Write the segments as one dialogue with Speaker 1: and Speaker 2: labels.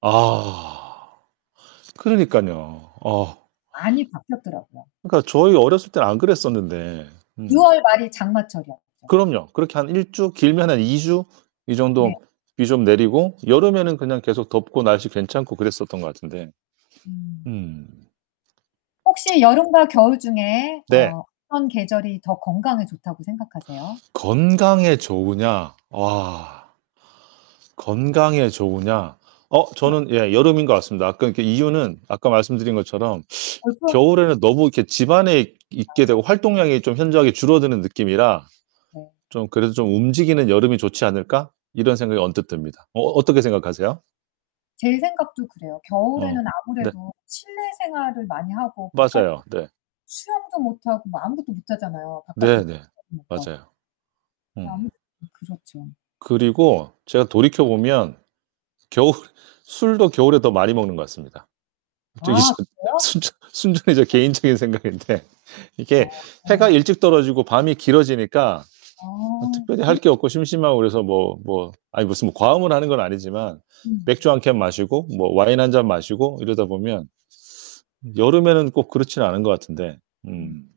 Speaker 1: 아 그러니깐요. 어.
Speaker 2: 많이 바뀌었더라고요.
Speaker 1: 그러니까 저희 어렸을 땐 안 그랬었는데.
Speaker 2: 6
Speaker 1: 응.
Speaker 2: 월 말이 장마철이었죠.
Speaker 1: 그럼요. 그렇게 한 1 주, 길면 한 2 주 이
Speaker 2: 네.
Speaker 1: 정도 비 좀 내리고 여름에는 그냥 계속 덥고 날씨 괜찮고 그랬었던 것 같은데.
Speaker 2: 음.
Speaker 1: 음.
Speaker 2: 혹시 여름과 겨울 중에
Speaker 1: 네.
Speaker 2: 어 어떤 계절이 더 건강에 더 좋다고 생각하세요?
Speaker 1: 건강에 좋으냐? 와. 건강에 좋으냐. 어?
Speaker 2: 어머.
Speaker 1: 저는 예 여름인 것 같습니다. 아까 그 이유는 아까 말씀드린 것처럼
Speaker 2: 벌써?
Speaker 1: '겨울에는 너무 이렇게 집안에 있게 되고
Speaker 2: 맞아요.
Speaker 1: 활동량이 좀 현저하게 줄어드는 느낌이라
Speaker 2: 네.
Speaker 1: 좀 그래도 좀 움직이는 여름이 좋지 않을까?' 이런 생각이 언뜻 듭니다. 어 어떻게 생각하세요?
Speaker 2: 제 생각도 그래요.
Speaker 1: 어.
Speaker 2: 겨울에는
Speaker 1: 네.
Speaker 2: 아무래도 실내 생활을 많이 하고 바깥
Speaker 1: 맞아요. 네.
Speaker 2: 수영도 못하고 뭐 아무것도 못하잖아요, 바깥에 못
Speaker 1: 네네.
Speaker 2: 나가니까.
Speaker 1: 맞아요.
Speaker 2: 네
Speaker 1: 어.
Speaker 2: 아무래도 좀 그렇죠.
Speaker 1: 그리고 제가 돌이켜보면 겨울 술도 겨울에 더 많이 먹는 것 같습니다. 갑자기
Speaker 2: 아
Speaker 1: 전
Speaker 2: 그래요?
Speaker 1: 순전 순전히 제 개인적인
Speaker 2: [unintelligible]
Speaker 1: 생각인데
Speaker 2: 어
Speaker 1: 이게 해가
Speaker 2: 어.
Speaker 1: 일찍 떨어지고 밤이 길어지니까 뭐
Speaker 2: 아.
Speaker 1: 특별히 할
Speaker 2: [unintelligible]
Speaker 1: 게 없고 심심하고 그래서 뭐 뭐 아니 무슨 뭐 과음을 하는 건 아니지만
Speaker 2: 음.
Speaker 1: 맥주 1 캔 마시고 뭐 와인 1 잔 마시고 이러다 보면 여름에는 꼭 그렇진 않은 것 같은데
Speaker 2: 음.
Speaker 1: 음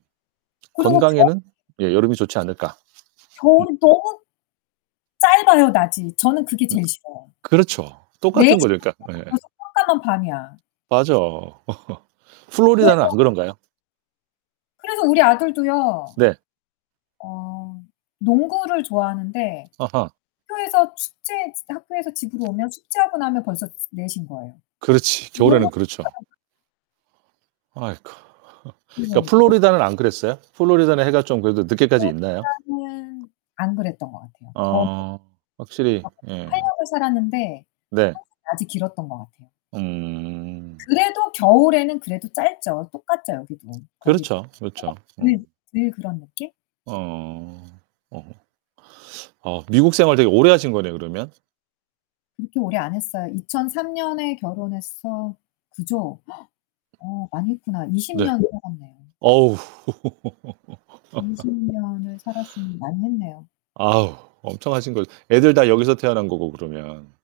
Speaker 2: 그리고 겨
Speaker 1: 건강에는 예 여름이 좋지 않을까? 음.
Speaker 2: 겨울은 너무 짧아요 낮이. 저는 그게
Speaker 1: 음.
Speaker 2: 제일 싫어요.
Speaker 1: 그렇죠.
Speaker 2: 네
Speaker 1: 똑같은
Speaker 2: 시
Speaker 1: 거죠.
Speaker 2: 만
Speaker 1: 그러니까
Speaker 2: 되도
Speaker 1: 예예.
Speaker 2: 벌써 깜깜한 밤이야.
Speaker 1: 맞아. 플로리다는
Speaker 2: 그래서
Speaker 1: 안 그런가요?
Speaker 2: 그래서 우리 아들도요
Speaker 1: 네.
Speaker 2: 어 농구를 좋아하는데
Speaker 1: 어허.
Speaker 2: 학교에서 숙제 학교에서 집으로 오면 숙제하고 나면 벌써 4:00 인 거예요.
Speaker 1: 그렇지.
Speaker 2: 농구하고
Speaker 1: 겨울에는 그렇죠.
Speaker 2: [unintelligible]
Speaker 1: 아이쿠. 그러니까
Speaker 2: 그러니까.
Speaker 1: 플로리다는 안 그랬어요? 플로리다는 해가 좀 그래도 늦게까지
Speaker 2: 어
Speaker 1: 있나요?
Speaker 2: 플로리다는 안 그랬던 것 같아요. 더워도
Speaker 1: 어 확실히
Speaker 2: 거기서 8
Speaker 1: 예.
Speaker 2: 년을 살았는데
Speaker 1: 네.
Speaker 2: 항상 낮이 길었던 것 같아요.
Speaker 1: 음.
Speaker 2: 그래도 겨울에는 그래도 짧죠. 똑같죠, 여기도. 거기도
Speaker 1: 그렇죠,
Speaker 2: 해가
Speaker 1: 그렇죠.
Speaker 2: 들
Speaker 1: 음.
Speaker 2: 들 그런 느낌?
Speaker 1: 어. 어. 어 미국 생활 되게 오래 하신 거네요, 그러면?
Speaker 2: 그렇게 오래 안 했어요. 2003 년에 결혼해서 그죠? 어 많이 했구나. 20
Speaker 1: 네.
Speaker 2: 년 살았네요.
Speaker 1: 어우.
Speaker 2: 20 년을 살았으니 많이 했네요.
Speaker 1: 아우 엄청 하신 거죠. 애들 다 여기서 태어난 거고, 그러면.